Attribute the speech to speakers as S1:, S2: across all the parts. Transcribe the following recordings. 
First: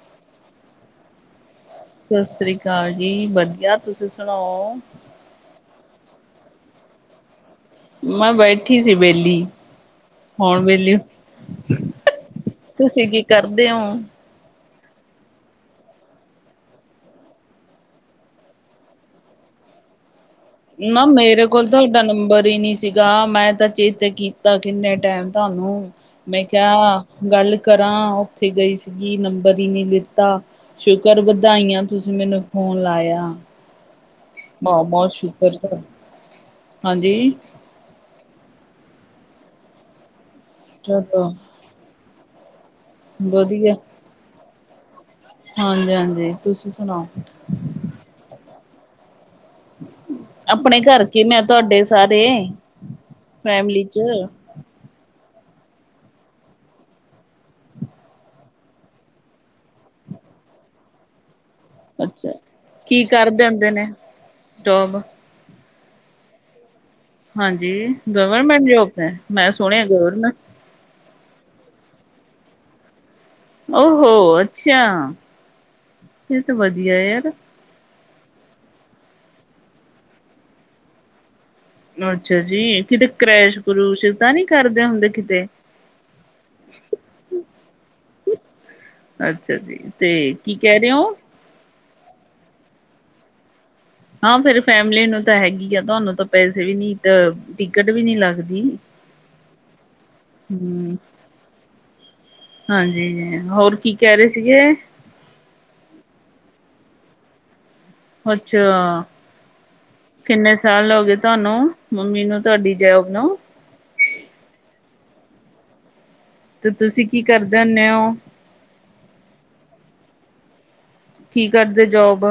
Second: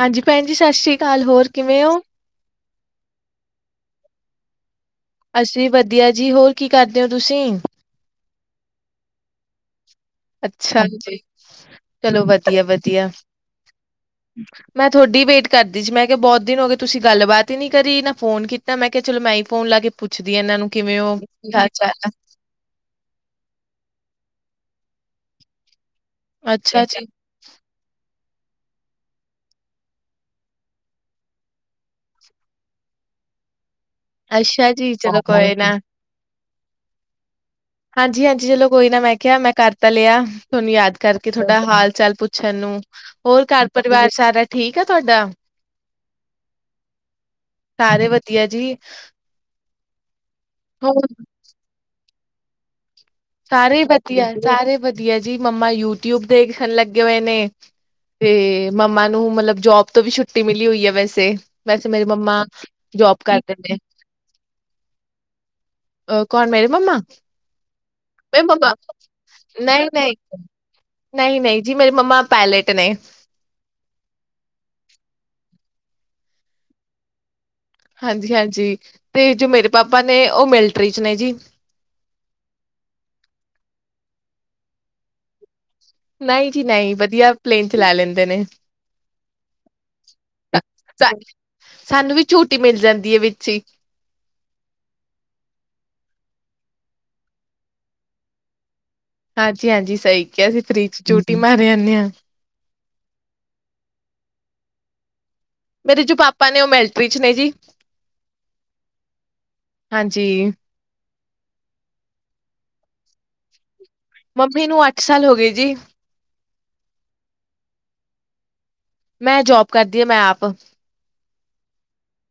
S1: ਹਾਂਜੀ ਭੈਣ ਜੀ, ਸਤਿ ਸ੍ਰੀ ਅਕਾਲ ਹੋਰ ਕਿਵੇਂ ਹੋ?
S2: ਸਤਿ ਸ੍ਰੀ ਅਕਾਲ ਜੀ, ਵਧੀਆ ਤੁਸੀਂ ਸੁਣਾਓ?
S1: ਅੱਸੀ ਵਧੀਆ ਜੀ, ਹੋਰ ਕੀ ਕਰਦੇ ਹੋ ਤੁਸੀਂ?
S2: ਮੈਂ ਬੈਠੀ ਸੀ ਬੇਲੀ
S1: ਅੱਛਾ ਜੀ, ਚਲੋ
S2: ਤੁਸੀਂ
S1: ਵਧੀਆ-ਵਧੀਆ,
S2: ਕੀ ਕਰਦੇ ਹੋ
S1: ਮੈਂ ਤੁਹਾਡੀ ਵੇਟ ਕਰਦੀ ਸੀ, ਮੈਂ ਕਿਹਾ ਬਹੁਤ ਦਿਨ ਹੋ ਗਏ ਤੁਸੀਂ ਗੱਲਬਾਤ ਹੀ ਨੀ ਕਰੀ ਨਾ ਫੋਨ ਕੀਤਾ ਮੈਂ ਕਿਹਾ ਚਲੋ ਮੈਂ ਹੀ ਫੋਨ ਲਾ ਕੇ ਪੁੱਛ
S2: ਨਾ ਮੇਰੇ ਕੋਲ ਤਾਂ ਤੁਹਾਡਾ ਨੰਬਰ ਹੀ ਨੀ ਸੀਗਾ ਮੈਂ ਤਾਂ ਚੇਤ ਕੀ ਤਾਂ ਕਿੰਨੇ ਟਾਈਮ ਤੁਹਾਨੂੰ ਮੈਂ
S1: ਆ ਅੱਛਾ
S2: ਕਿਹਾ
S1: ਜੀ
S2: ਗੱਲ ਕਰਾਂ ਉੱਥੇ ਗਈ ਸੀਗੀ ਨੰਬਰ ਹੀ ਨਹੀਂ ਲਿੱਤਾ ਸ਼ੁਕਰ ਵਧਾਈਆਂ ਤੁਸੀਂ ਮੈਨੂੰ ਫ਼ੋਨ ਲਾਇਆ।
S1: [inaudible]
S2: ਬ
S1: ਅੱਛਾ ਜੀ
S2: ਬਹੁਤ
S1: ਚਲੋ ਕੋਈ
S2: ਸ਼ੁਕਰ
S1: ਨਾ
S2: ਹਾਂਜੀ
S1: ਹਾਂਜੀ-ਹਾਂਜੀ, ਚਲੋ ਕੋਈ ਨਾ ਮੈਂ ਕਿਹਾ ਮੈਂ ਕਰ ਤਾਂ ਲਿਆ, ਤੁਹਾਨੂੰ ਯਾਦ
S2: ਚਲੋ
S1: ਕਰਕੇ ਥੋੜਾ ਹਾਲ ਚਾਲ ਪੁੱਛਣ ਨੂੰ ਹੋਰ ਘਰ
S2: ਵਧੀਆ
S1: ਪਰਿਵਾਰ ਸਾਰਾ ਠੀਕ ਆ? ਤੁਹਾਡਾ,
S2: ਹਾਂਜੀ ਹਾਂਜੀ ਤੁਸੀਂ ਸੁਣਾਓ
S1: ਸਾਰੇ ਵਧੀਆ ਜੀ
S2: ਆਪਣੇ
S1: ਹੋ
S2: ਘਰਕੇ ਮੈਂ ਤੁਹਾਡੇ ਸਾਰੇ
S1: ਸਾਰੇ
S2: ਫੈਮਲੀ ਚ
S1: ਵਧੀਆ ਸਾਰੇ ਵਧੀਆ, ਜੀ ਮੰਮਾ ਯੂਟਿਊਬ ਦੇਖਣ ਲੱਗੇ ਹੋਏ ਨੇ ਤੇ ਮੰਮਾ ਨੂੰ ਮਤਲਬ ਜੋਬ ਤੋਂ ਵੀ ਛੁੱਟੀ ਮਿਲੀ ਹੋਈ ਐ ਵੈਸੇ ਵੈਸੇ ਮੇਰੀ
S2: ਅੱਛਾ
S1: ਮੰਮਾ
S2: ਕੀ
S1: ਜੋਬ ਕਰ
S2: ਕਰਦੇ
S1: ਦੇ
S2: ਹੁੰਦੇ
S1: ਨੇ,
S2: ਜੋਬ
S1: ਅ ਕੌਣ ਮੇਰੇ ਮੰਮਾ?
S2: ਹਾਂਜੀ,
S1: ਮੇਰੇ
S2: ਗਵਰਮੈਂਟ
S1: ਮੰਮਾ
S2: ਜੋਬ ਤੇ ਮੈਂ ਸੁਣਿਆ ਗਵਰਮੈਂਟ
S1: ਨਹੀਂ-ਨਹੀਂ ਜੀ ਮੇਰੀ ਮੰਮਾ ਪੈਲੇਟ ਨੇ
S2: ਉਹ ਹੋ ਅੱਛਾ, ਇਹ ਤਾਂ ਵਧੀਆ ਯਾਰ
S1: ਹਾਂਜੀ-ਹਾਂਜੀ, ਤੇ ਜੋ ਮੇਰੇ ਪਾਪਾ ਨੇ ਉਹ ਮਿਲਟਰੀ ਚ ਨੇ ਜੀ
S2: ਅੱਛਾ ਜੀ, ਕਿਤੇ ਕਰੈਸ਼ ਕਰੂਸ ਤਾਂ ਨੀ ਕਰਦੇ ਹੁੰਦੇ ਕਿਤੇ
S1: ਨਹੀਂ ਜੀ ਨਹੀਂ ਵਧੀਆ, ਪਲੇਨ ਚਲਾ ਲੈਂਦੇ ਨੇ
S2: ਅੱਛਾ ਜੀ, ਤੇ ਕੀ ਕਹਿ ਰਹੇ ਹੋ?
S1: ਸਾਨੂੰ ਵੀ ਛੋਟੀ ਮਿਲ ਜਾਂਦੀ ਹੈ ਵਿੱਚ ਹੀ
S2: ਹਾਂ ਫੇਰ ਫੈਮਲੀ ਨੂੰ ਤਾਂ ਹੈਗੀ, ਆ ਤੁਹਾਨੂੰ ਤਾਂ ਪੈਸੇ ਵੀ ਨੀ ਟਿਕਟ ਵੀ ਨੀ ਲੱਗਦੀ
S1: ਹਾਂਜੀ-ਹਾਂਜੀ, ਸਹੀ ਕਿਹਾ ਅਸੀਂ ਫਰੀਜ਼
S2: ਹੂੰ
S1: ਚ ਚੂਟੀ ਮਾਰੇ ਜਾਂਦੇ ਹਾਂ
S2: ਹਾਂਜੀ, ਹੋਰ ਕੀ ਕਹਿ ਰਹੇ ਸੀਗੇ?
S1: ਮੇਰੇ ਜੋ ਪਾਪਾ ਨੇ ਉਹ ਮਿਲਟਰੀ ਚ ਨੇ ਜੀ
S2: ਅੱਛਾ
S1: ਹਾਂਜੀ
S2: ਕਿੰਨੇ ਸਾਲ ਹੋ ਗਏ? ਤੁਹਾਨੂੰ, ਮੰਮੀ ਨੂੰ ਤੁਹਾਡੀ ਜੋਬ ਨੂੰ
S1: ਮੰਮੀ ਨੂੰ ਅੱਠ ਸਾਲ ਹੋ ਗਏ ਜੀ
S2: ਤੇ ਤੁਸੀਂ ਕੀ ਕਰ ਦੇਨੇ ਔ?
S1: ਮੈਂ ਜੋਬ ਕਰਦੀ ਮੈਂ ਆਪ
S2: ਕੀ ਕਰਦੇ ਜੋਬ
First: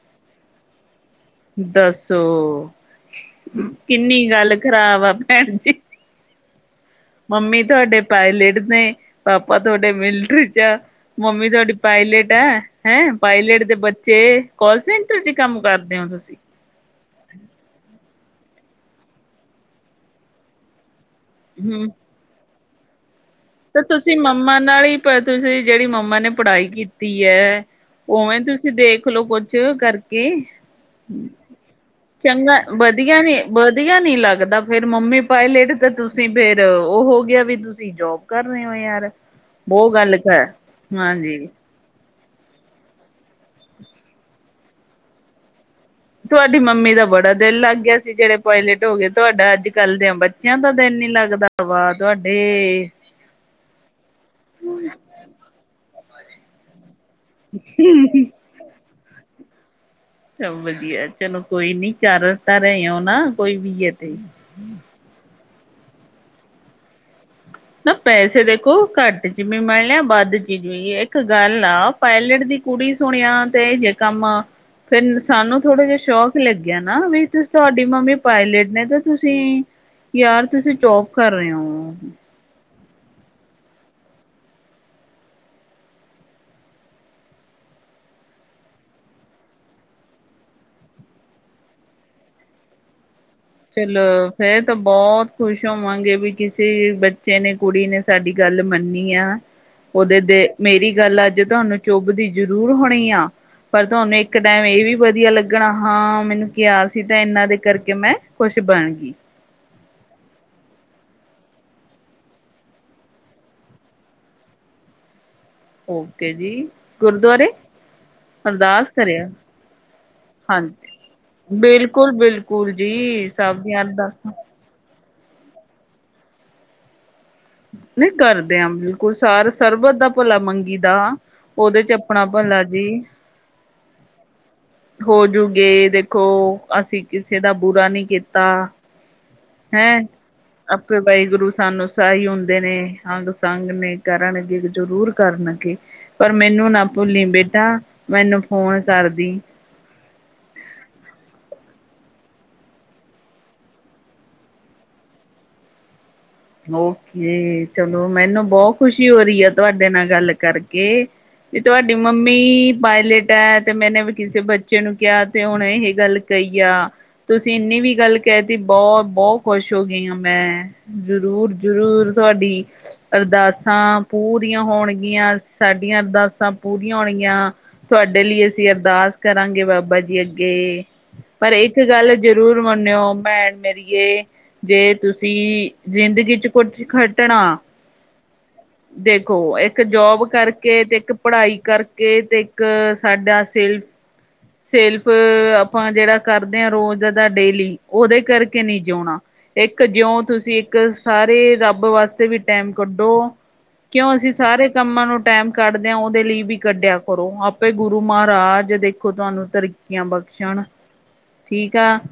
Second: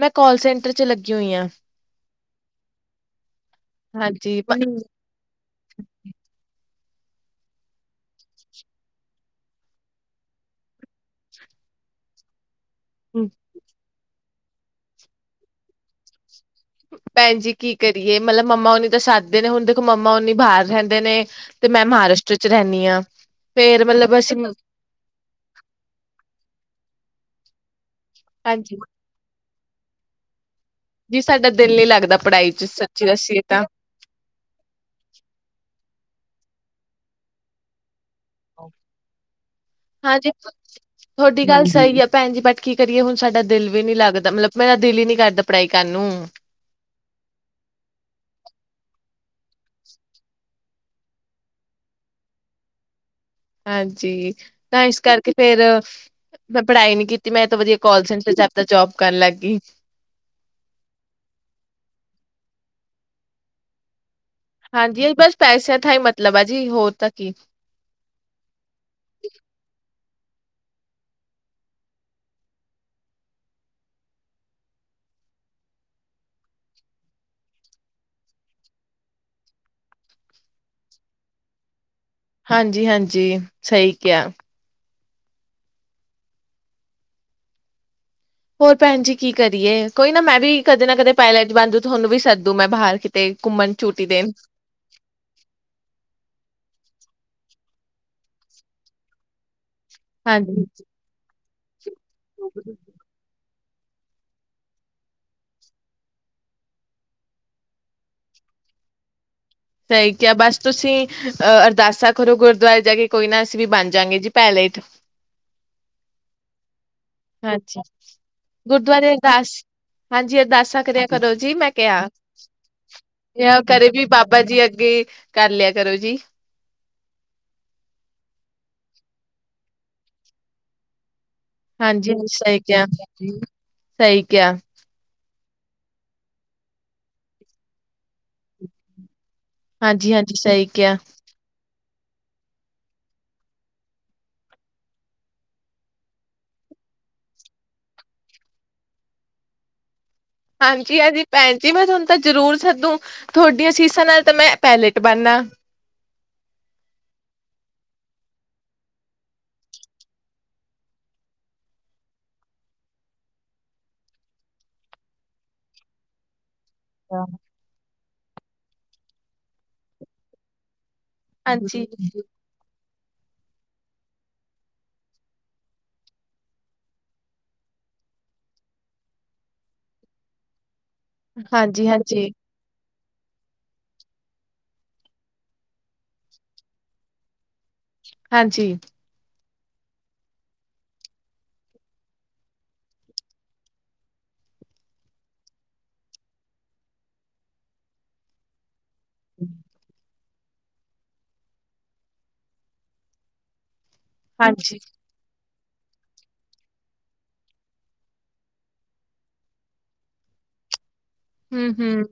S1: ਮੈਂ ਕਾਲ ਸੈਂਟਰ ਚ ਲੱਗੀ। ਹੋਈ ਆ,
S2: ਦੱਸੋ, ਕਿੰਨੀ
S1: ਹਾਂਜੀ।
S2: ਗੱਲ ਖਰਾਬ ਆ ਭੈਣ ਜੀ ਮੰਮੀ ਤੁਹਾਡੇ ਪਾਇਲਟ ਨੇ ਪਾਪਾ ਤੁਹਾਡੇ ਮਿਲਟਰੀ ਚ ਆ ਮੰਮੀ ਤੁਹਾਡੀ ਪਾਇ ਪਾਇਲਟ ਹੈ ਹੈਂ, ਪਾਇਲਟ ਦੇ ਬੱਚੇ ਕਾਲ ਸੈਂਟਰ ਚ ਕੰਮ ਕਰਦੇ ਹੋ ਤੁਸੀਂ
S1: ਭੈਣ ਜੀ ਕੀ ਕਰੀਏ, ਮਤਲਬ ਮੰਮਾ ਓਨੀ ਤਾਂ ਸੱਦਦੇ ਨੇ ਹੁਣ ਦੇਖੋ ਮੰਮਾ ਓਨੀ ਬਾਹਰ ਰਹਿੰਦੇ ਨੇ ਤੇ ਮੈਂ
S2: ਹੂੰ।
S1: ਮਹਾਰਾਸ਼ਟਰ ਚ ਰਹਿੰਦੀ ਹਾਂ
S2: ਤੇ
S1: ਫੇਰ
S2: ਤੁਸੀਂ
S1: ਮਤਲਬ ਅਸੀਂ
S2: ਮੰਮਾ ਨਾਲ ਹੀ ਤੁਸੀਂ ਜਿਹੜੀ ਮੰਮਾ ਨੇ ਪੜ੍ਹਾਈ ਕੀਤੀ ਹੈ। ਉਵੇਂ ਤੁਸੀਂ
S1: ਹਾਂਜੀ,
S2: ਦੇਖਲੋ ਕੁਛ ਕਰਕੇ
S1: ਜੀ ਸਾਡਾ ਦਿਲ ਨੀ ਲੱਗਦਾ ਪੜ੍ਹਾਈ
S2: ਚੰਗਾ
S1: ਚ ਸੱਚੀ
S2: ਵਧੀਆ ਨੀ
S1: ਦੱਸੀਏ ਤਾਂ,
S2: ਵਧੀਆ ਨੀ ਲੱਗਦਾ, ਫੇਰ ਮੰਮੀ ਪਾਏਲੇਟ ਤੇ ਤੁਸੀਂ ਤੁਸੀਂ ਫੇਰ ਉਹ ਹੋ ਗਿਆ ਵੀ ਤੁਸੀਂ ਜੋਬ ਕਰ ਰਹੇ ਹੋ ਯਾਰ, ਬਹੁਤ ਗੱਲ
S1: ਹਾਂਜੀ।
S2: ਕਰ
S1: ਤੁਹਾਡੀ
S2: ਹਾਂਜੀ
S1: ਗੱਲ ਸਹੀ ਆ ਭੈਣ ਜੀ ਬਟ ਕੀ ਕਰੀਏ ਹੁਣ ਸਾਡਾ ਦਿਲ ਵੀ ਨੀ ਲੱਗਦਾ, ਮਤਲਬ ਮੇਰਾ ਦਿਲ ਹੀ ਨੀ ਕਰਦਾ ਪੜ੍ਹਾਈ ਕਰਨ ਨੂੰ,
S2: ਤੁਹਾਡੀ ਮੰਮੀ ਦਾ ਬੜਾ ਦਿਲ ਲੱਗ ਗਿਆ ਸੀ, ਜਿਹੜੇ ਪਾਏਲੇਟ ਤੁਹਾਡਾ ਅੱਜ ਕੱਲ ਦੇ ਬੱਚਿਆਂ ਦਾ ਦਿਲ ਨੀ ਲੱਗਦਾ, ਵਾ ਤੁਹਾਡੇ
S1: ਹਾਂਜੀ ਤਾਂ ਇਸ ਕਰਕੇ, ਫੇਰ ਮੈਂ ਪੜ੍ਹਾਈ ਨੀ ਕੀਤੀ ਤੇ ਮੈਂ ਤਾਂ ਵਧੀਆ, ਕਾਲ ਸੈਂਟਰ ਚ ਆਪਾਂ ਜੋਬ ਕਰਨ ਲੱਗ ਗਈ
S2: ਚ ਵਧੀਆ ਚਲੋ ਕੋਈ ਨੀ, ਚਾਰ ਹਫਤਾ ਤਾਂ ਰਹੇ ਹੋ ਨਾ ਕੋਈ ਵੀ ਤੇ [inaudible]
S1: ਹਾਂਜੀ ਇਹ ਬਸ ਪੈਸਿਆਂ ਥ ਹੀ ਮਤਲਬ ਐ ਜੀ, ਹੋਰ ਤਾਂ ਕੀ
S2: ਨਾ ਪੈਸੇ ਦੇਖੋ ਘੱਟ ਜਿਮੀ ਮੰਲ ਲਿਆ ਬ [unintelligible] ਇੱਕ ਗੱਲ ਆ ਪਾਇਲਟ ਦੀ ਕੁੜੀ ਸੁਣਿਆ ਤੇ ਇਹ ਜੇ ਕੰਮ ਫਿਰ ਸਾਨੂੰ ਥੋੜ੍ਹਾ ਜਿਹਾ ਸ਼ੌਕ ਲੱਗਿਆ ਨਾ, ਵੀਂ ਤੁਹਾਡੀ ਮੰਮੀ ਪਾਇਲਟ ਨੇ ਤਾਂ ਤੁਸੀਂ ਯਾਰ ਤੁਸੀਂ ਜੋਬ ਕਰ ਰਹੇ ਹੋ
S1: ਹਾਂਜੀ ਹਾਂਜੀ, ਸਹੀ ਕਿਹਾ ਹੋਰ ਭੈਣ ਜੀ ਕੀ ਕਰੀਏ, ਕੋਈ ਨਾ ਮੈਂ ਵੀ ਕਦੇ ਨਾ ਕਦੇ ਪਾਯੇਲਟ ਬਣੂ ਤੁਹਾਨੂੰ ਵੀ ਸੱਦੂ ਮੈਂ ਬਾਹਰ ਕਿਤੇ ਘੁੰਮਣ ਛੁੱਟੀ
S2: ਚਲੋ
S1: ਦੇਣ
S2: ਫੇਰ ਤਾਂ ਬਹੁਤ ਖੁਸ਼ ਹੋਵਾਂਗੇ ਵੀ ਕਿਸੇ ਬੱਚੇ ਨੇ, ਕੁੜੀ ਨੇ ਸਾਡੀ ਗੱਲ ਮੰਨੀ ਆ ਉਹਦੇ ਦੇ
S1: ਹਾਂਜੀ
S2: ਮੇਰੀ ਗੱਲ ਅੱਜ ਤੁਹਾਨੂੰ, ਚੁੱਭ ਦੀ ਜ਼ਰੂਰ ਹੋਣੀ ਆ ਪਰ ਤੁਹਾਨੂੰ ਇੱਕ ਟਾਈਮ ਇਹ ਵੀ ਵਧੀਆ ਲੱਗਣਾ, ਹਾਂ ਮੈਨੂੰ ਕਿਹਾ ਸੀ ਤਾਂ ਇਹਨਾਂ ਦੇ ਕਰਕੇ ਮੈਂ ਕੁਛ ਬਣ ਗਈ
S1: ਸਹੀ ਕਿਹਾ ਬਸ ਤੁਸੀਂ ਅਹ ਅਰਦਾਸਾਂ ਕਰੋ ਗੁਰਦੁਆਰੇ ਜਾ ਕੇ, ਕੋਈ ਨਾ ਅਸੀਂ ਵੀ ਬਣ ਜਾਂਗੇ ਜੀ ਪਾਏਲੇਟ [unintelligible]
S2: ਔਕੇ ਜੀ ਗੁਰਦੁਆਰੇ
S1: ਹਾਂਜੀ
S2: ਅਰਦਾਸ
S1: ਗੁਰਦੁਆਰੇ
S2: ਕਰਿਆ
S1: ਅਰਦਾਸ ਹਾਂਜੀ ਅਰਦਾਸਾਂ ਕਰਿਆ ਕਰੋ ਜੀ, ਮੈਂ ਕਿਹਾ
S2: ਬਿਲਕੁਲ-ਬਿਲਕੁਲ ਜੀ ਸਭ
S1: ਇਹ
S2: ਦੀਆਂ
S1: ਕਰੇ ਵੀ
S2: ਅਰਦਾਸਾਂ
S1: ਬਾਬਾ ਜੀ ਅੱਗੇ ਕਰ ਲਿਆ ਕਰੋ ਜੀ
S2: ਨਹੀਂ ਕਰਦੇ ਆਂ ਬਿਲਕੁਲ, ਸਾਰ ਸਰਬਤ ਦਾ ਭਲਾ ਮੰਗੀ ਦਾ ਔਦੇ ਚ
S1: ਹਾਂਜੀ
S2: ਆਪਣਾ
S1: ਸਹੀ
S2: ਭੰਲਾ
S1: ਕਿਹਾ
S2: ਜੀ,
S1: ਸਹੀ ਕਿਹਾ
S2: ਹੋ ਜੂ ਗ ਦੇਖੋ, ਅਸੀਂ ਕਿਸੇ ਦਾ ਬੁਰਾ ਨਹੀਂ ਕੀਤਾ ਹੈਂ
S1: ਹਾਂਜੀ-ਹਾਂਜੀ ਸਹੀ ਕਿਹਾ
S2: ਆਪੇ ਵਾਹਿਗੁਰੂ ਸਾਨੂੰ ਸਾਹੀ ਹੁੰਦੇ ਨੇ, ਅੰਗ ਸੰਗ ਨੇ ਕਰਨ ਅੱਗੇ ਜ਼ਰੂਰ ਕਰਨ ਅੱਗੇ, ਪਰ ਮੈਨੂੰ ਨਾ ਭੁੱਲੀ ਬੇਟਾ, ਮੈਨੂੰ ਫੋਨ ਕਰ ਦੇਈ
S1: [unintelligible] ਹਾਂਜੀ-ਹਾਂਜੀ ਭੈਣ ਜੀ ਮੈਂ ਤੁਹਾਨੂੰ ਤਾਂ ਜ਼ਰੂਰ ਸਦੂ, ਤੁਹਾਡੀਆਂ ਅਸੀਸ਼ਾਂ ਨਾਲ ਤਾਂ, ਮੈਂ ਪਾਏਲੇਟ ਬਣਨਾ।
S2: ਔਕੇ, ਚਲੋ ਮੈਨੂੰ ਬੌ ਖੁਸ਼ੀ ਹੋ ਰੀ ਐ ਤੁਹਾਡੇ ਨਾਲ ਗੱਲ ਕਰਕੇ। ਕੀ ਤੁਹਾਡੀ ਮੰਮੀ ਪਾਯੇਲਟ ਐ, ਤੇ ਮੈਨੇ ਵੀ ਕਿਸੇ ਬੱਚੇ ਨੂੰ ਕਿਆ ਤੇ ਔਹਣੇ ਏ ਗੱਲ ਕਈ। ਯਾ ਤੁਸੀਂ ਇੰਨੀ ਵੀ ਗੱਲ ਕਹਿ ਤੀ, ਬੌਤ ਬੌ ਖੁਸ਼ ਹੋ ਗੀ ਆਂ ਮੈਂ। ਜ਼ਰੂਰ
S1: ਹਾਂਜੀ,
S2: ਜ਼ਰੂਰ ਤੁਹਾਡੀ ਅਰਦਾਸਾਂ ਪੂਰੀਆਂ ਹੋਣਗੀਆਂ‌ ਸਾਡੀਆਂ ਅਰਦਾਸਾਂ ਪੂਰੀਆਂ ਹੋਣਗੀਆਂ, ਤੁ ਤੁਹਾਡੇ ਲਈ ਅਸੀਂ ਅਰਦਾਸ ਕਰਾਂਗੇ, ਬਾਬਾ ਜੀ ਅੱਗੇ। ਪਰ ਏਕ ਗੱਲ
S1: ਹਾਂਜੀ-ਹਾਂਜੀ,
S2: ਜ਼ਰੂਰ ਮੰਨਿਓ ਭੈਣ ਮੇਰੀਏ, ਜੇ ਤੁਸੀਂ ਜ਼ਿੰਦਗੀ ਚ ਕੁੱਛ ਖੱਟਣਾ,
S1: ਹਾਂਜੀ,
S2: ਦੇਖੋ ਏ ਇੱਕ ਜੋਬ ਕਰਕੇ, ਤੇ ਇੱਕ ਪੜ੍ਹਾਈ ਕਰਕੇ, ਤੇ ਇੱਕ ਸਾਡਾ ਸਿਰ ਸਿਰ੍ਫ ਅਪਾਂ ਜੇੜਾ ਕਰਦੇ ਆਂ ਰੋਜ਼ ਦਾ ਡੇਲੀ ਔਦੇ ਕਰਕੇ ਨੀ ਜਿਉਣਾ, ਇੱਕ ਜਿਉਂ ਤੁਸੀਂ ਇੱਕ ਸਾਰੇ ਰੱਬ ਵਾਸਤੇ ਵੀ ਟੈਮ ਕੱਢੋ। ਕਿਉਂ ਅਸੀਂ ਸਾਰੇ
S1: ਹਾਂਜੀ
S2: ਕੰਮਾਂ ਨੂੰ ਟੈਮ ਕੱਢਦਿਆਂ, ਉਹਦੇ ਲਈ ਵੀ ਕੱਢਿਆ ਕਰੋ ਆਪੇ ਗੁਰੂ ਮਹਾਰਾਜ ਦੇ ਦੇਖੋ ਤੁਹਾਨੂੰ ਤਰੱਕੀਆਂ ਬਖਸ਼ਣ, ਠੀਕ ਆ।
S1: ਹੂੰ-ਹੂੰ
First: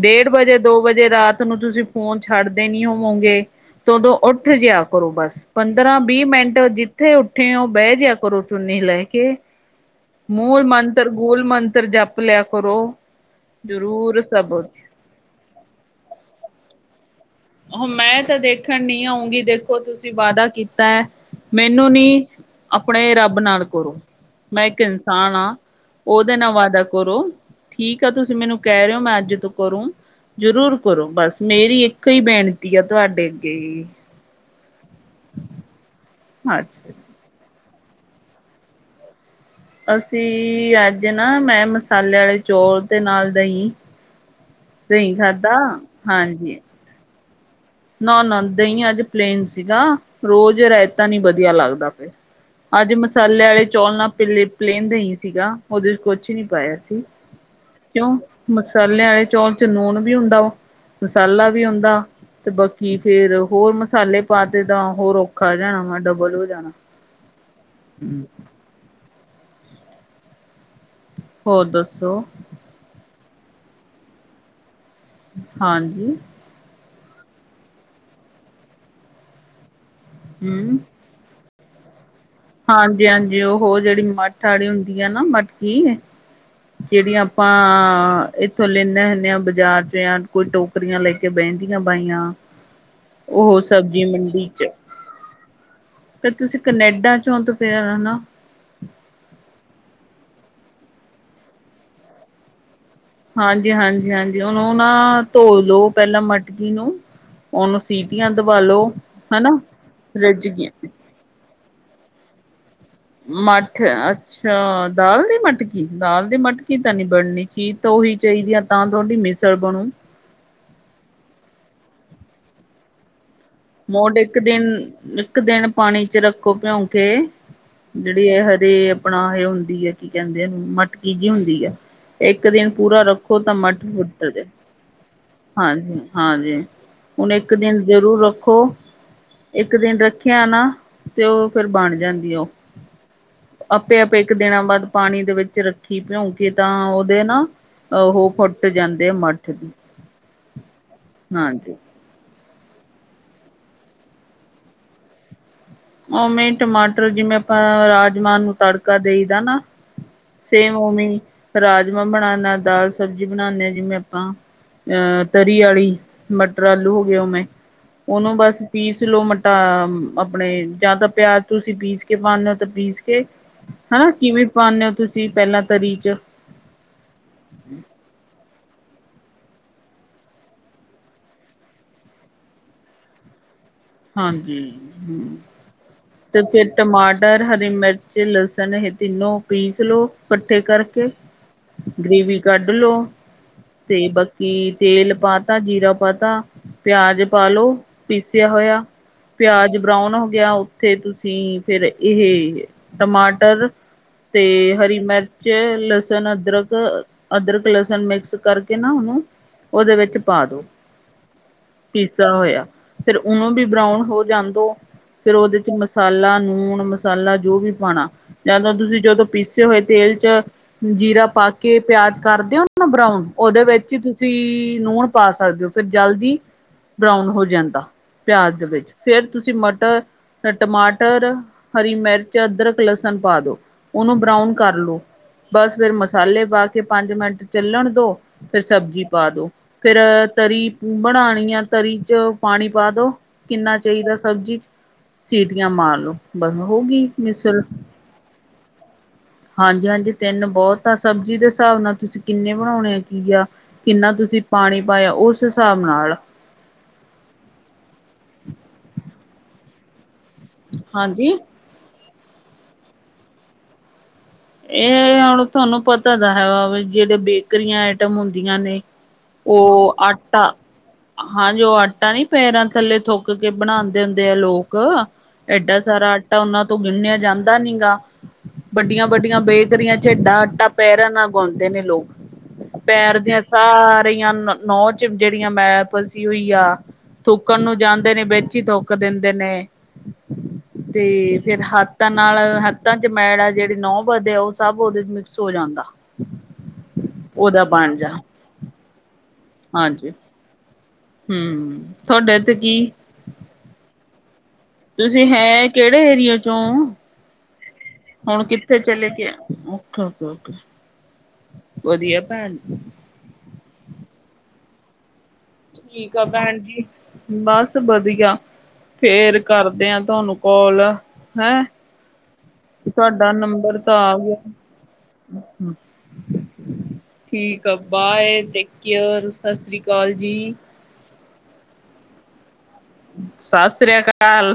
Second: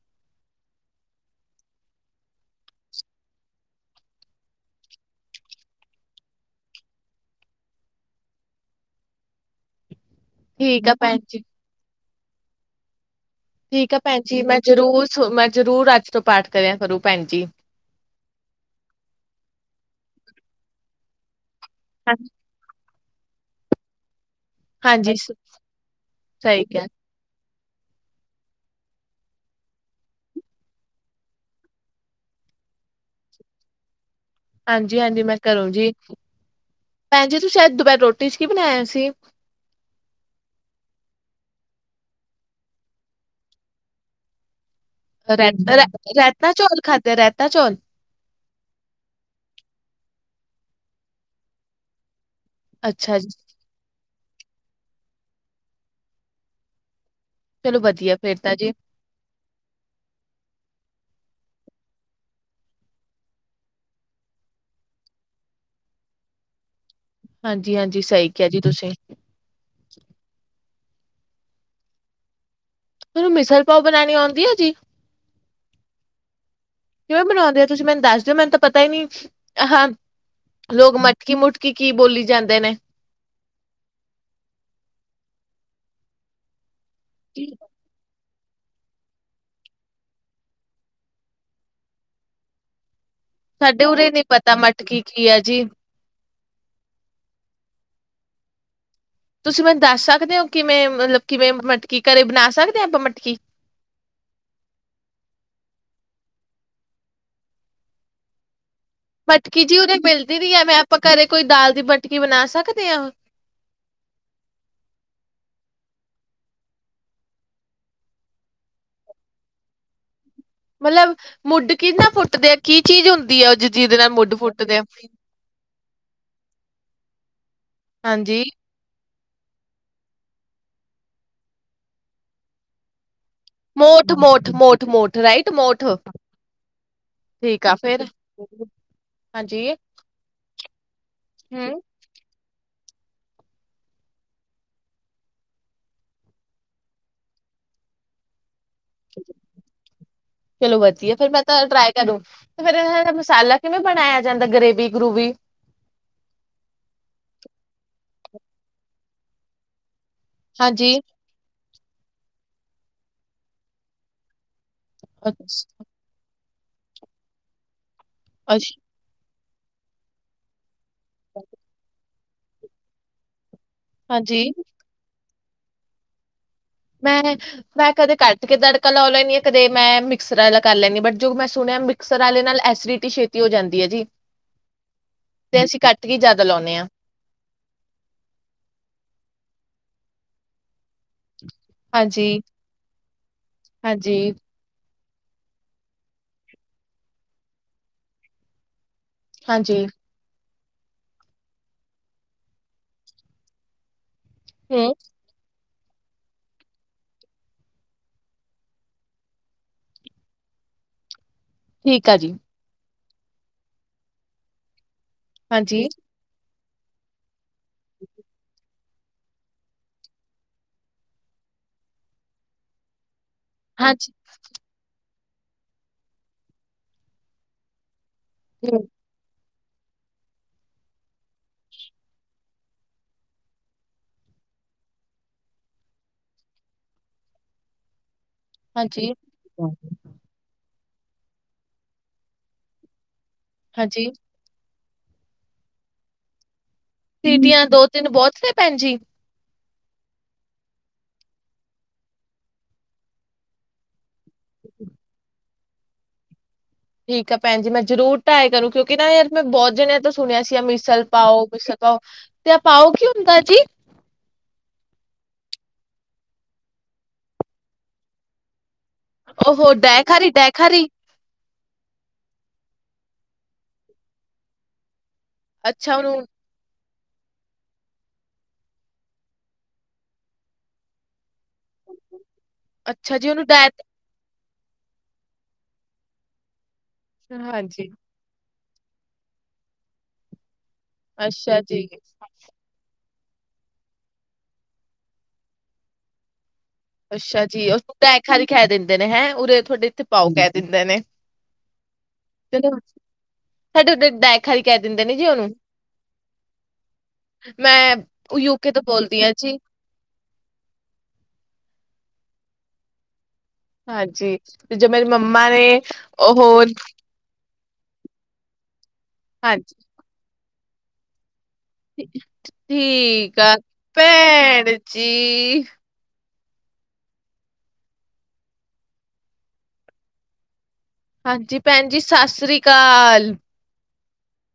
S2: ਡੇਢ ਵਜੇ ਦੋ ਵਜੇ ਰਾਤ ਨੂੰ ਤੁਸੀਂ ਫੋਨ ਛੱਡਦੇ ਨੀ ਹੋਵੋਗੇ, ਤੇ ਉਦੋਂ ਉੱਠ ਜਿਆ ਕਰੋ ਬਸ ਪੰਦਰਾਂ-ਵੀਹ ਮਿੰਟ ਜਿੱਥੇ ਉੱਠੇ ਹੋ ਬਹਿ ਜਿਆ ਕਰੋ ਚੁੰਨੀ ਲੈ ਕੇ।
S1: [inaudible]
S2: ਮੂਲ
S1: ਠੀਕ ਆ
S2: ਮੰਤਰ
S1: ਭੈਣ ਜੀ।
S2: ਮੂਲ ਮੰਤਰ ਜਪ ਲਿਆ ਕਰੋ।
S1: ਠੀਕ ਆ
S2: ਜ਼ਰੂਰ
S1: ਭੈਣ ਜੀ ਮੈਂ
S2: ਸਭ
S1: ਜ਼ਰੂਰ ਸ ਮੈਂ ਜਰੂਰ ਅੱਜ ਤੋਂ ਪਾਠ ਕਰਿਆ ਕਰੂ। ਭੈਣ ਜੀ।
S2: ਮੈਂ ਤਾਂ ਦੇਖਣ ਨੀ ਆਊਂਗੀ ਦੇਖੋ ਤੁਸੀਂ ਵਾਦਾ ਕੀਤਾ। ਮੈਨੂੰ ਨੀ, ਆਪਣੇ ਰੱਬ ਨਾਲ ਕਰੋ। ਮੈਂ ਇੱਕ
S1: ਹਾਂਜੀ
S2: ਇਨਸਾਨ ਆਂ, ਉਹਦੇ ਨਾ
S1: ਸਹੀ
S2: ਵਾਦਾ
S1: ਕਿਹਾ
S2: ਕਰੋ। ਠੀਕ ਆ ਤੁਸੀਂ ਮੈਨੂੰ ਕਹਿ ਰਹੇ ਓ ਮੈਂ ਅੱਜ ਤੋਂ ਕਰੂ, ਜ਼ਰੂਰ ਕਰੋ ਬਸ ਮੇਰੀ ਇੱਕ ਇੱਕੋ ਈ ਬੇਨਤੀ ਆ ਤੁਹਾਡੇ ਅੱਗੇ।
S1: ਹਾਂਜੀ-ਹਾਂਜੀ ਮੈਂ ਕਰੂਗੀ,
S2: ਅੱਛਾ
S1: ਭੈਣ ਜੀ ਤੁਸੀਂ ਅਜ ਦੁਪਿ ਹਰ ਰੋਟੀ 'ਚ ਕੀ ਬਣਾਇਆ ਸੀ?
S2: ਅਸੀਂ ਅੱਜ ਨਾ ਮੈਂ ਮਸਾਲੇ ਆਲੇ ਚੌਲ ਤੇ ਨਾਲ ਦਹੀਂ। ਦਹੀਂ ਖਾਧਾ
S1: ਰੈਤਾ ਰ ਰੈਤਾ ਚੌਲ ਖਾਧੇ ਰੈ
S2: ਨਾ-ਨਾ ਦਹੀਂ ਅੱਜ ਪਲੇਨ ਸੀਗਾ ਰੋਜ਼ ਰਾਇਤਾ ਨੀ ਵਧੀਆ ਲੱਗਦਾ ਫੇਰ। ਅੱਜ
S1: ਅੱਛਾ ਜੀ
S2: ਮਸਾਲੇ ਆਲੇ ਚੌਲ ਨਾਲ ਪਲੇ ਪਲੇਨ ਦਹੀਂ ਸੀਗਾ ਓਹਦੇ 'ਚ ਕੁਛ ਨੀ ਪਾਇਆ ਸੀ।
S1: ਚਲੋ ਵਧੀਆ
S2: ਕਿਉਂ,
S1: ਫੇਰ ਤਾਂ ਜੀ।
S2: ਮਸਾਲੇ ਆਲੇ ਚੌਲ 'ਚ ਨੂਣ ਵੀ ਹੁੰਦਾ ਉਹ। ਮਸਾਲਾ ਵੀ ਹੁੰਦਾ‌। ਤੇ ਬਾਕੀ ਫੇਰ ਹੋਰ ਮਸਾਲੇ ਪਾ ਤੇ ਤਾਂ ਹੋਰ ਔਖਾ ਜਾਣਾ ਵਾ ਡਬਲ ਹੋ ਜਾਣਾ।
S1: ਹਾਂਜੀ ਹਾਂਜੀ, ਸਹੀ ਕਿਆ ਜੀ ਤੁਸੀਂ।
S2: ਹੋਰ ਦੱਸੋ?
S1: ਤੈਨੂੰ ਮਿਸਲ ਪਾਓ ਬਣਾਣੀ ਔੰਦੀ ਐ ਜੀ?
S2: ਹਾਂਜੀ।
S1: ਕਿਵੇਂ ਬਣਾਂਦੇ ਔ ਤੁਸੀਂ ਮੈਨੂੰ ਦੱਸ ਦਿਓ ਮੈਨੂੰ ਤਾਂ ਪਤਾ ਈ ਨੀ? ਹਾਂ
S2: ਹੂੰ।
S1: ਲੋਗ ਮਟਕੀ ਮੁਟ ਕੀ-ਕੀ ਬੋਲੀ ਜਾਂਦੇ ਨੇ
S2: ਹਾਂਜੀ-ਹਾਂਜੀ, ਉਹੋ ਜਿਹੜੀ ਮੱਠ ਆਲੀ ਹੁੰਦੀ ਐ ਨਾ ਮਟਕੀ। ਜਿਹੜੀ ਆਪਾਂ ਇੱਥੋਂ ਲੈਂਨੇ ਹੁੰਨੇ ਆ ਬਜ਼ਾਰ 'ਚ ਯਾ ਕੋਈ ਟੋਕਰੀਆਂ ਲੈ ਕੇ ਬਹਿੰਦੀਆਂ ਬਾਈਆਂ। ਉਹੋ
S1: ਸਾਡੇ
S2: ਸਬਜ਼ੀ
S1: ਉਰੇ ਨੀ
S2: ਮੰਡੀ
S1: ਪਤਾ
S2: ਚ।
S1: ਮਟਕੀ ਕੀ ਹੈ ਜੀ
S2: ਫੇਰ ਤੁਸੀਂ ਕਨੇਡਾ ਚੋਂ ਤੇ ਫੇਰ ਹਨਾ।
S1: ਤੁਸੀਂ ਮੈਨੂੰ ਦੱਸ ਸਕਦੇ ਓ ਕਿਵੇਂ ਮਤਲਬ ਕਿਵੇਂ ਮਟਕੀ ਘਰੇ ਬਣਾ ਸਕਦੇ? ਹਾਂ ਆਪਾਂ ਮਟਕੀ
S2: ਹਾਂਜੀ ਹਾਂਜੀ ਹਾਂਜੀ ਉਹਨੂੰ ਨਾ ਧੋ ਲੋ। ਪਹਿਲਾਂ ਮਟਕੀ ਨੂੰ, ਉਹਨੂੰ ਸੀਟੀਆਂ ਦਬਾਲੋ।
S1: ਮਟਕੀ ਜੀ ਉਦੈ ਮਿਲਦੀ ਵੀ ਹੈ ਮੈਂ ਆਪਾਂ ਘਰੇ ਕੋਈ ਦਾਲ ਦੀ ਮਟਕੀ ਬਣਾ ਸਕ
S2: ਮੱਠ, ਅੱਛਾ ਦਾਲ ਦੀ ਮੱਠ। ਕੀ ਦਾਲ ਦੀ ਮਟਕੀ ਤਾਂ ਨਹੀਂ ਬਣਨੀ? ਚੀਜ਼ ਤਾਂ ਓਹੀ ਚਾਹੀਦੀ ਹੈ ਤਾਂ ਤੁਹਾਡੀ ਮਿਸਰ ਬਣੂ।
S1: ਮਤਲਬ ਮੁੱਢ ਕਿਨਾ ਫੁੱਟਦੇ ਆ ਕੀ ਚੀਜ਼ ਹੁੰ
S2: ਮੋਢ ਇੱਕ ਦਿਨ ਇੱਕ ਦਿਨ ਪਾਣੀ 'ਚ ਰੱਖੋ ਭਿਉਂਕੇ। ਜਿਹੜੀ ਇਹ
S1: ਹਾਂਜੀ
S2: ਹਜੇ ਆਪਣਾ ਇਹ ਹੁੰਦੀ ਹੈ ਕੀ ਕਹਿੰਦੇ ਇਹਨੂੰ ਮਟਕੀ ਜਿਹੀ ਹੁੰਦੀ ਹੈ। ਇੱਕ ਦਿਨ ਪੂਰਾ ਰ ਓ ਤਾਂ ਮੱਠ
S1: ਮੋਠ
S2: ਫੁੱਟਦੇ,
S1: ਮੋਠ ਮੋਠ ਮੋਠ ਰਾਈਟ ਮੋਠ
S2: ਹਾਂਜੀ ਹਾਂਜੀ। ਹੁਣ ਇੱਕ
S1: ਠੀਕ ਆ
S2: ਦਿਨ
S1: ਫੇਰ
S2: ਜ਼ਰੂਰ ਰੱਖੋ। ਉਹ,
S1: ਹਾਂਜੀ
S2: ਇੱਕ ਦਿਨ ਰੱਖਿਆ ਨਾ, ਤੇ ਉਹ ਫੇਰ
S1: ਹਮ
S2: ਬਣ ਜਾਂਦੀ ਉਹ।
S1: [unintelligible]
S2: ਆਪੇ-ਆਪੇ ਇੱਕ ਦਿਨਾਂ ਬਾਅਦ ਪਾਣੀ ਦੇ ਵਿੱਚ ਰੱਖੀ, ਭਿਉਂਕੇ ਤਾਂ ਉਹਦੇ ਨਾ ਓਹੋ ਫੁੱਟ ਜਾਂਦੇ ਆ ਮੱਠ।
S1: ਚਲੋ ਵਧੀਆ ਫੇਰ ਮੈਂ ਤਾਂ
S2: ਹਾਂਜੀ
S1: ਟਰਾਈ ਕਰੂੰ। ਫਿਰ ਇਹ ਮਸਾਲਾ ਕਿਵੇਂ ਬਣਾਇਆ ਜਾਂਦਾ ਗ੍ਰੇਵੀ-ਗਰੂਵੀ?
S2: ਉਵੇਂ ਟਮਾਟਰ, ਜਿਵੇਂ ਆਪਾਂ ਰਾਜਮਾਂ ਨੂੰ ਤੜਕਾ ਦੇਈ ਦਾ ਨਾ। ਸੇਮ
S1: ਹਾਂਜੀ
S2: ਓਵੇ ਹੀ, ਰਾਜਮਾਂ ਬਣਾਨਾ, ਦਾਲ, ਸਬਜ਼ੀ ਬਣਾਉਾਨਦੇ ਜਿਵੇਂ ਆਪਾਂ ਅਹ, ਤਰੀ
S1: ਅੱਛਾ
S2: ਆਲੀ ਮਟਰ ਆਲੂ ਹੋ ਗਿਆ। ਉਹਵੇੈਂ ਉਹਨੂੰ ਬਸ
S1: ਅੱਛਾ
S2: ਪੀਸ ਲਓ, ਮ ਤਾਂ ਆਪਣੇ ਜਾਂ ਤਾਂ ਪਿਆਜ, ਤੁਸੀਂ ਪੀਸ ਕੇ ਪਾਉਂਦੇ ਹੋ, ਤਾਂ ਪੀਸ ਕੇ। ਹਾਂ
S1: ਹਾਂਜੀ
S2: ਕਿਵੇਂ ਪਾਉਂਦੇ ਹੋ? ਤੁਸੀਂ ਪਹਿਲਾਂ ਤਰੀ 'ਚ।
S1: ਮੈਂ, ਮੈਂ ਕਦੇ ਕਰ ਤੜਕਾ ਲੱਆ ਲੈਂਦੀ ਆ, ਕਦੇ ਮੈਂ ਮਿਕਸਰ ਕਰ ਲੈੈਂਦੀ ਆ। ਬਟ ਜੋ ਮੈਂ ਸੁਣਿਆ, ਮਿਕਸਰ ਆਲੇ ਨਾਲ ਐਸੀਡਿਟੀ ਛੇਤੀ ਹੋ ਜਾਂਦੀ। ਹੈ ਜੀ
S2: ਹਾਂਜੀ, ਹਮ।
S1: ਤੇ ਅਸੀਂ ਕੱਟ ਕੇ
S2: ਤੇ
S1: ਜ਼ਿਆਦਾ
S2: ਫਿਰ,
S1: ਲਾਉਂਦੇ ਹਾਂ
S2: ਟਮਾਟਰ, ਹਰੀ ਮਿਰਚ, ਲਸਨ ਇਹ ਤਿੰਨੋ ਪੀਸ। ਲੋ ਇਕੱਠੇ ਕਰਕੇ [unintelligible]
S1: ਹਾਂਜੀ
S2: ਗ੍ਰੇਵੀ ਕੱਢ ਲੋ, ਤੇ
S1: ਹਾਂਜੀ
S2: ਬਾਕੀ? ਤੇਲ ਪਾ ਤਾ, ਜੀਰਾ ਪਾ ਤਾ, ਪਿਆਜ਼ ਪਾ ਲਉ ਪੀਸਿਆ ਹੋਇਆ। ਪਿਆਜ
S1: ਹਾਂਜੀ
S2: ਬਰਾਉਨ ਹੋ ਗਿਆ। ਉੱਥੇ ਤੁਸੀਂ ਫੇਿਰ ਇਹ ਟਮਾਟਰ। ਤੇ
S1: ਹਮ
S2: ਹਰੀ ਮਿਰਚ। ਲਸਣ, ਅਦਰਕ, ਅਦਰਕ- ਲਸਣ ਮਿਕਸ ਕਰਕੇ ਨਾ, ਉਹਨੂੰ। ਉਹਦੇ ਵਿੱਚ ਪਾ ਦੋ।
S1: ਠੀਕ ਆ
S2: ਪੀਸਾ
S1: ਜੀ
S2: ਹੋਇਆ, ਫਿਰ ਉਹਨੂੰ ਵੀ ਬਰਾਊਨ ਹੋ ਜਾਂਦ ਦੋ। ਫੇਰ ਉਹਦੇ 'ਚ
S1: ਹਾਂਜੀ
S2: ਮਸਾਲਾ, ਨੂਣ। ਮਸਾਲਾ ਜੋ ਵੀ ਪਾਉਣਾ, ਜਾਂ ਤਾਂ ਤੁਸੀਂ ਜਦੋਂ ਪੀਸੇ ਹੋਏ ਤੇਲ 'ਚ ਜੀਰਾ ਪਾ ਕੇ। ਪਿਆਜ ਕਰਦੇ, ਉਹਨੂੰ ਬਰਾਊਨ। ਉਹਦੇ ਵਿੱਚ ਹੀ
S1: ਹਾਂਜੀ
S2: ਤੁਸੀਂ ਨੂਣ ਪਾ ਸਕਦੇ ਹੋ, ਫਿਰ ਜਲਦੀ ਬਰਾਊਨ ਹੋ ਜਾਂਦਾ। ਪਿਆਜ਼ ਦੇ
S1: ਹੂੰ,
S2: ਵਿੱਚ ਫੇਰ ਤੁਸੀਂ ਮਟਰ। ਫੇਰ, ਟਮਾਟਰ, ਹਰੀ ਮਿਰਚ, ਅਦਰਕ, ਲਸਣ ਪਾ ਦੋ, ਉਹਨੂੰ ਬਰਾਊਨ ਕਰ ਲੋ। ਬਸ ਫਿਰ, ਮਸਾਲੇ ਪਾ ਕੇ ਪੰਜ ਮਿੰਟ ਚੱਲਣ ਦੋ। ਫਿਰ ਸਬਜ਼ੀ
S1: ਹਾਂਜੀ
S2: ਪਾ ਦੋ, ਫੇਰ ਤਰੀ ਬਣਾਉਣੀ ਆ, ਤਰੀ 'ਚ ਪਾਣੀ ਪਾ ਦੋ। ਕਿੰਨਾ
S1: ਹਾਂਜੀ
S2: ਚਾਹੀਦਾ? ਸਬਜ਼ੀ 'ਚ ਸਿੱਟਿਆ ਮਾਰ ਲਓ।
S1: ਸੀਟੀਆਂ ਦੋ-ਤਿੰਨ ਬਹੁਤ ਨੇ, ਭੈਣਜੀ।
S2: ਹਾਂਜੀ, ਹਾਂਜੀ। ਤਿੰਨ ਬਹੁਤ ਆ, ਸਬਜ਼ੀ ਦੇ ਹਿਸਾਬ ਨਾਲ। ਤੁਸੀਂ ਕਿੰਨੇ ਬਣਾਉਣੇ ਆ? ਕੀ ਆ? ਕਿੰਨਾ ਤੁਸੀਂ? ਤੁਸੀਂ ਪਾਣੀ ਪਾਇਆ, ਉਸ ਹਿਸਾਬ ਨਾਲ।
S1: ਠੀਕ ਹੈ, ਭੈਣਜੀ! ਮੈਂ ਜ਼ਰੂਰ ਟਰਾਈ ਕਰੂੰ, ਕਿਉਂਕਿ ਨਾ ਯਾਰ, ਮੈਂ ਬਹੁਤ ਜਣੇਯਾਂ ਤੋ ਸ ਹੁਣ ਅਸੀਂ ਮਿਸਲ
S2: ਹਾਂਜੀ
S1: ਪਾਓ ਕੋਈ ਸਤੋ ਤੇ ਪਾਓ ਕੀ ਹੁੰਦਾ ਜੀ।
S2: ਇਹ ਹੁਣ ਤੁਹਾਨੂੰ ਪਤਾ ਦਾ ਹੈ, ਵ ਵੀ ਜਿਹੜੇ ਬੇਕਰੀਆਂ ਆਈਟਮ ਹੁੰਦੀਆਂ ਨੇ। ਉਹ
S1: ਡੈ ਖਾਰੀ ਡੈ
S2: ਆਟਾ।
S1: ਖਾਰੀ
S2: ਹਾਂਜੀ, ਉਹ ਆਟਾ ਨੀ, ਪੈਰਾਂ ਥੱਲੇ ਥੁੱਕ ਕੇ ਬਣਾਉਂਦੇ ਹੁੰਦੇ ਆ ਲੋਕ। ਏਡਾ
S1: ਅੱਛਾ
S2: ਸਾਰਾ
S1: ਉਹਨੂੰ
S2: ਆਟਾ ਉਹਨਾਂ ਤੋਂ ਗੁੰਨਿਆ ਜਾਂਦਾ ਨੀ ਗਾ ਵੱਡੀਆਂ ਵੱਡੀਆਂ ਬੈਕਰੀਆਂ ਚ ਆਟਾ ਪੈਰਾਂ ਨਾਲ। ਉ ਗਾਉਂਦੇ ਨੇ ਲੋਕ
S1: ਅੱਛਾ
S2: ਪੈਰ
S1: ਜੀ
S2: ਦੀਆਂ
S1: ਉਹਨੂੰ ਡੈ
S2: ਸਾਰੀਆਂ ਨੂੰ ਚ ਜਿਹੜੀਆਂ ਮੇਲ ਸੀ ਹੋਈ ਆ ਥੁੱਕਣ ਨੂੰ
S1: ਹਾਂਜੀ
S2: ਜਾਂਦੇ ਨੇ ਤੋੱਕ ਦਿੰਦੇ ਨੇ ਤੇ
S1: ਅੱਛਾ
S2: ਫੇਿਰ
S1: ਜੀ
S2: ਹੱਥਾਂ ਨਾਲ ਹੱਥਾਂ ਮੈਲ ਜਿਹੜੀ ਨਹ ਵਧ ਆ ਉਹ ਸਭ ਉਹਦੇ ਚ ਮਿਕਸ ਹੋ ਜਾਂਦਾ
S1: ਅੱਛਾ
S2: ਉਹਦਾ
S1: ਜੀ ਉਹੂੰ
S2: ਬਣ ਜਾ
S1: ਟੈ ਹਾਰੀ ਖਹਿ ਦਿੰਦੇ ਨੇ ਹੈਂ ਉਰੇ ਤੁਹਾਡੇ ਇੱਥੇ
S2: ਹਾਂਜੀ
S1: ਪਾਓ ਕਹਿ ਦਿੰਦੇ ਨੇ
S2: ਹਮ ਤੁਹਾਡੇ ਤੇ ਕੀ
S1: ਚਲੋ ਸਾਡੇ ਉਰੇ ਡੈ ਖਾਰੀ ਕਹਿ ਦਿੰਦੇ ਨੇ
S2: ਤੁਸੀਂ
S1: ਜੀ ਉਹਨੂੰ
S2: ਹੈ ਕਿਹੜੇ ਏਰੀਏ ਚੋਂ
S1: ਮੈਂ
S2: ਹੁਣ
S1: ਯੂਕੇ
S2: ਕਿੱਥੇ
S1: ਤੋਂ
S2: ਚਲੇ
S1: ਬੋਲਦੀ
S2: ਗਏ
S1: ਹਾਂ ਜੀ
S2: ਵਧੀਆ ਭੈਣ,,,,
S1: ਹਾਂਜੀ ਤੇ ਜੋ ਮੇ
S2: ਠੀਕ ਆ ਭੈਣ ਜੀ ਬਸ ਵਧੀਆ ਫੇਰ
S1: ਹਾਂਜੀ
S2: ਕਰਦੇ ਆ ਤੁਹਾਨੂੰ ਕੋਲ ਹੈਂ ਤੁਹਾਡਾ
S1: ਠੀਕ ਆ
S2: ਨੰਬਰ ਤਾਂ ਆ ਗਿਆ
S1: ਭੈਣ ਜੀ
S2: ਠੀਕ ਆ bye take care Sat Sri ਅਕਾਲ ਜੀ
S1: ਹਾਂਜੀ ਭੈਣ ਜੀ ਸਤਿ ਅਕਾਲ।
S2: ਸਤਿ ਸ੍ਰੀ ਅਕਾਲ